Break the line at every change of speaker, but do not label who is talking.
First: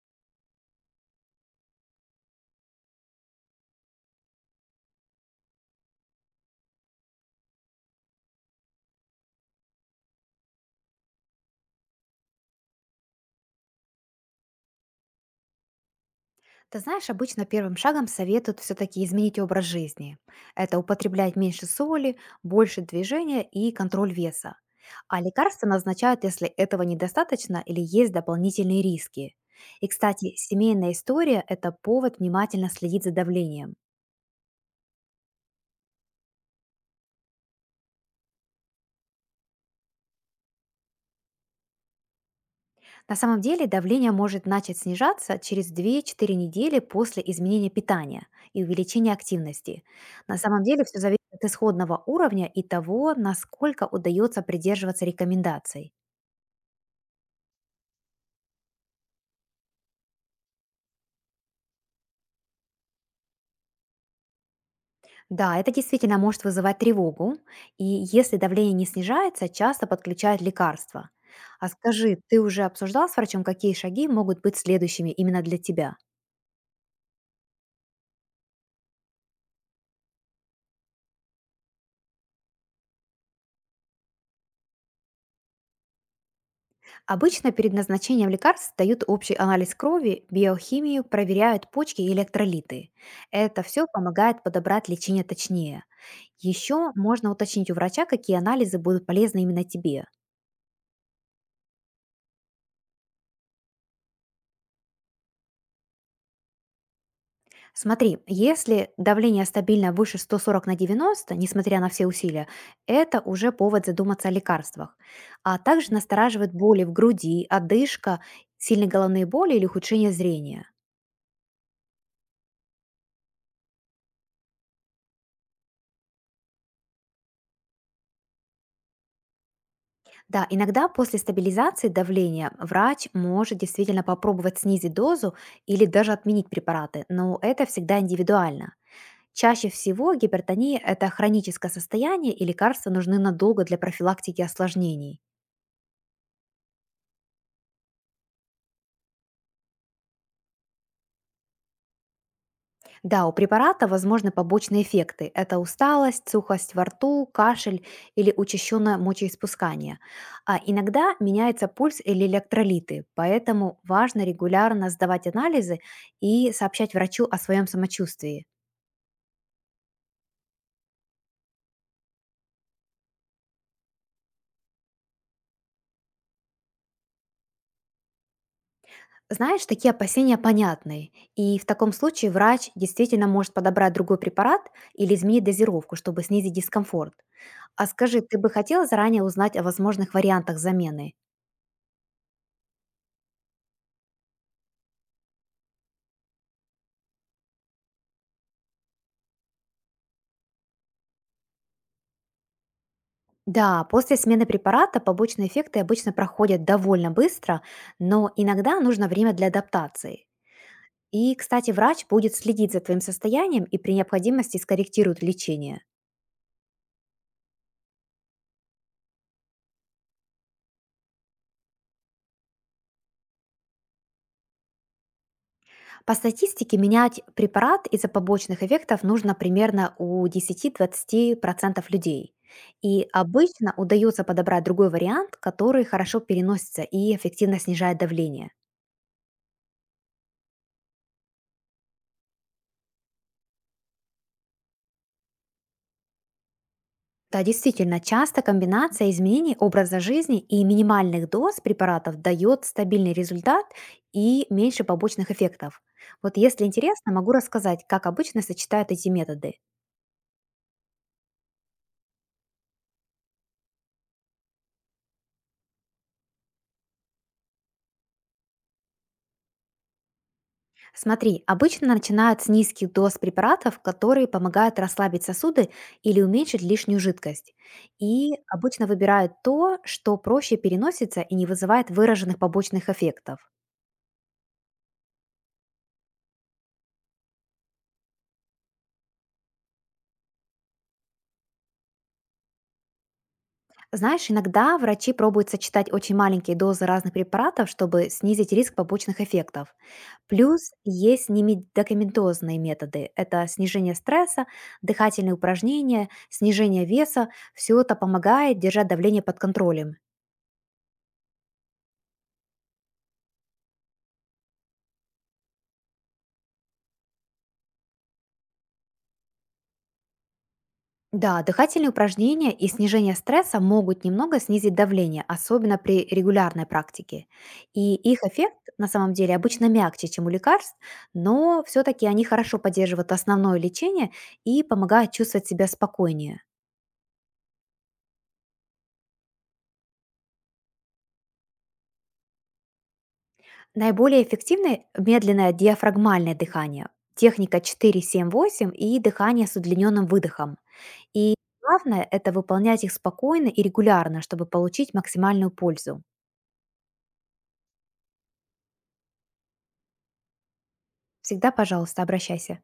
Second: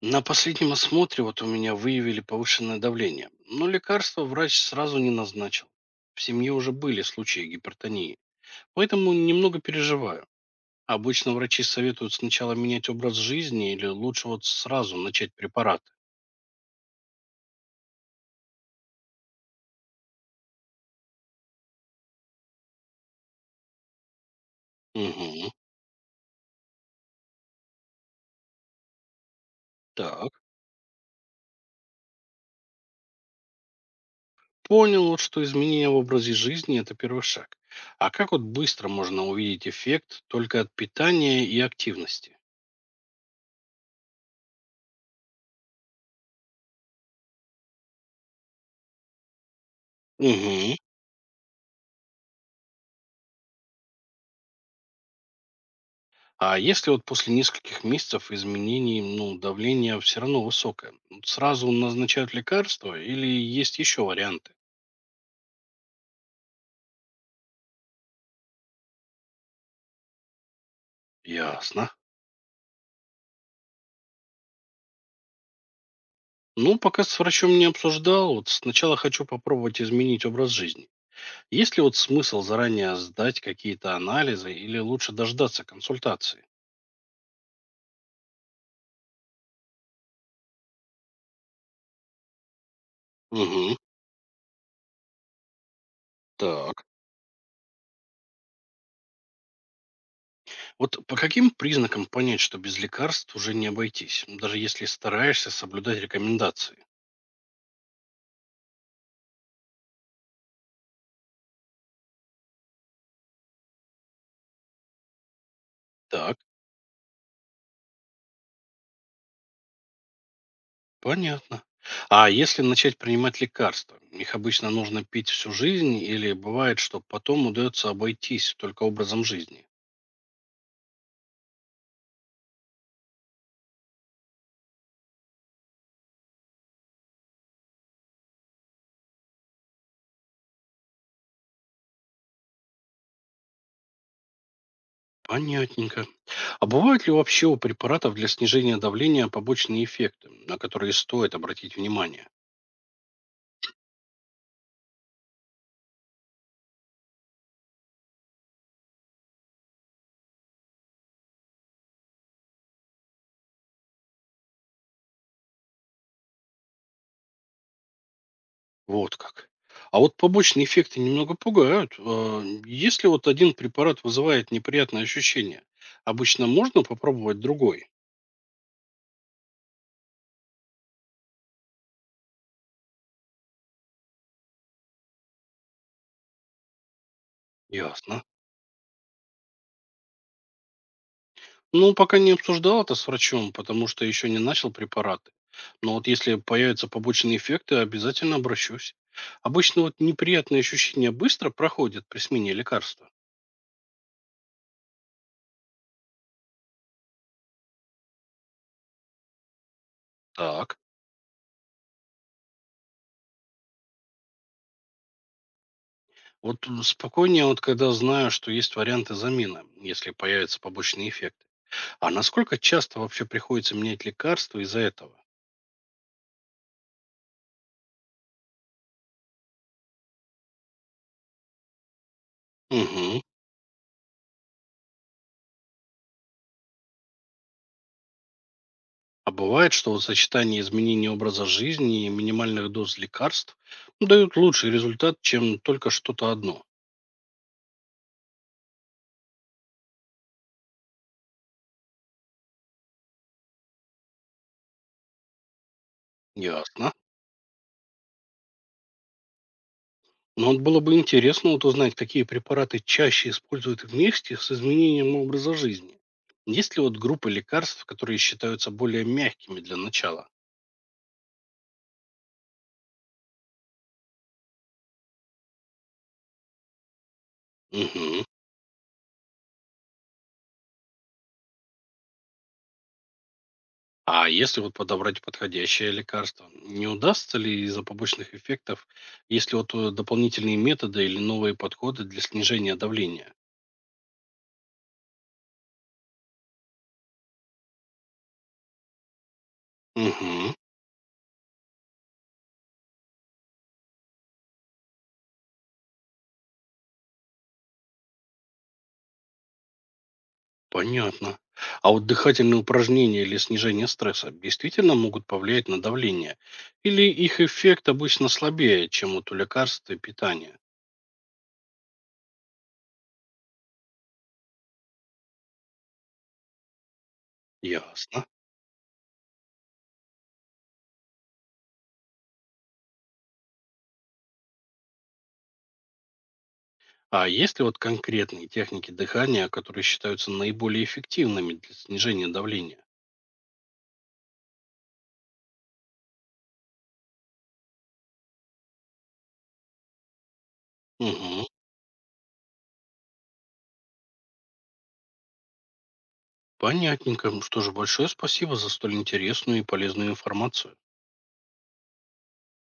На последнем осмотре вот у меня выявили повышенное давление, но лекарство врач сразу не назначил. В семье уже были случаи гипертонии, поэтому немного переживаю. Обычно врачи советуют сначала менять образ жизни или лучше вот сразу начать препараты.
Ты знаешь, обычно первым шагом советуют все-таки изменить образ жизни. Это употреблять меньше соли, больше движения и контроль веса. А
Угу,
лекарства назначают, если этого недостаточно или есть дополнительные риски. И,
так.
кстати, семейная история– это повод внимательно следить за давлением.
Понял вот, что изменение в образе жизни– это первый шаг. А как вот быстро можно увидеть эффект только от питания и активности?
На самом деле давление может начать снижаться через 2-4 недели после изменения питания и увеличения активности. На самом
Угу.
деле все зависит от исходного уровня и того, насколько удается придерживаться рекомендаций.
А если вот после нескольких месяцев изменений, ну, давление все равно высокое, сразу назначают лекарства или есть еще варианты?
Да, это действительно может вызывать тревогу, и если давление не снижается, часто подключают лекарства. А
Ясно.
скажи, ты уже обсуждал с врачом, какие шаги могут быть следующими именно для тебя?
Ну, пока с врачом не обсуждал, вот сначала хочу попробовать изменить образ жизни. Есть ли вот смысл заранее сдать какие-то анализы или лучше дождаться консультации?
Обычно перед назначением лекарств дают общий анализ крови, биохимию, проверяют почки и электролиты. Это
Угу.
все помогает подобрать лечение точнее.
Так.
Еще можно уточнить у врача, какие анализы будут полезны именно тебе.
Вот по каким признакам понять, что без лекарств уже не обойтись, даже если стараешься соблюдать рекомендации?
Смотри, если давление стабильно выше 140 на 90, несмотря на все усилия, это уже повод задуматься о лекарствах. А также
Так.
настораживает боли в груди, одышка, сильные головные боли или ухудшение зрения.
Понятно. А если начать принимать лекарства? Их обычно нужно пить всю жизнь или бывает, что потом удается обойтись только образом жизни?
Да, иногда после стабилизации давления врач может действительно попробовать снизить дозу или даже отменить препараты, но это всегда индивидуально. Чаще всего гипертония– это хроническое состояние, и лекарства нужны надолго для профилактики осложнений.
Понятненько. А бывают ли вообще у препаратов для снижения давления побочные эффекты, на которые стоит обратить внимание?
Да, у препарата возможны побочные эффекты. Это усталость, сухость во рту, кашель или учащенное мочеиспускание. А иногда меняется пульс или электролиты, поэтому важно регулярно сдавать анализы и сообщать врачу о своем самочувствии.
Вот как. А вот побочные эффекты немного пугают. Если вот один препарат вызывает неприятные ощущения, обычно можно попробовать другой?
Знаешь, такие опасения понятны, и в таком случае врач действительно может подобрать другой препарат или изменить дозировку, чтобы снизить дискомфорт. А скажи,
Ясно.
ты бы хотела заранее узнать о возможных вариантах замены?
Ну, пока не обсуждал это с врачом, потому что еще не начал препараты. Но вот если появятся побочные эффекты, обязательно обращусь. Обычно вот неприятные ощущения быстро проходят при смене лекарства.
Да, после смены препарата побочные эффекты обычно проходят довольно быстро, но иногда нужно время для адаптации.
Так.
И, кстати, врач будет следить за твоим состоянием и при необходимости скорректирует лечение.
Вот спокойнее, вот когда знаю, что есть варианты замены, если появятся побочные эффекты. А насколько часто вообще приходится менять лекарства из-за этого?
По статистике менять препарат из-за побочных эффектов нужно примерно у 10-20% людей. И
Угу.
обычно удается подобрать другой вариант, который хорошо переносится и эффективно снижает давление.
А бывает, что вот сочетание изменений образа жизни и минимальных доз лекарств дают лучший результат, чем только что-то одно.
Да, действительно, часто комбинация изменений образа жизни и минимальных доз препаратов дает стабильный результат и меньше побочных эффектов. Вот если
Ясно.
интересно, могу рассказать, как обычно сочетают эти методы.
Но вот было бы интересно вот узнать, какие препараты чаще используют вместе с изменением образа жизни. Есть ли вот группы лекарств, которые считаются более мягкими для начала?
Смотри, обычно начинают с низких доз препаратов, которые помогают расслабить сосуды или уменьшить лишнюю жидкость.
Мгм.
И обычно выбирают то, что проще переносится и не вызывает выраженных побочных эффектов.
А если вот подобрать подходящее лекарство, не удастся ли из-за побочных эффектов, если вот дополнительные методы или новые подходы для снижения давления?
Знаешь, иногда врачи пробуют сочетать очень маленькие дозы разных препаратов, чтобы снизить риск побочных эффектов.
Мгм.
Плюс есть немедикаментозные методы. Это снижение стресса, дыхательные упражнения, снижение веса. Все это помогает держать давление под контролем.
Понятно. А вот дыхательные упражнения или снижение стресса действительно могут повлиять на давление? Или их эффект обычно слабее, чем вот у лекарств и питания?
Да, дыхательные упражнения и снижение стресса могут немного снизить давление, особенно при регулярной практике. И их
Ясно.
эффект на самом деле обычно мягче, чем у лекарств, но все-таки они хорошо поддерживают основное лечение и помогают чувствовать себя спокойнее.
А есть ли вот конкретные техники дыхания, которые считаются наиболее эффективными для снижения давления?
Наиболее эффективны медленное диафрагмальное дыхание, техника 4-7-8 и дыхание с удлиненным выдохом. И
Угу.
главное– это выполнять их спокойно и регулярно, чтобы получить максимальную пользу.
Понятненько. Ну что же, большое спасибо за столь интересную и полезную информацию.
Всегда, пожалуйста, обращайся.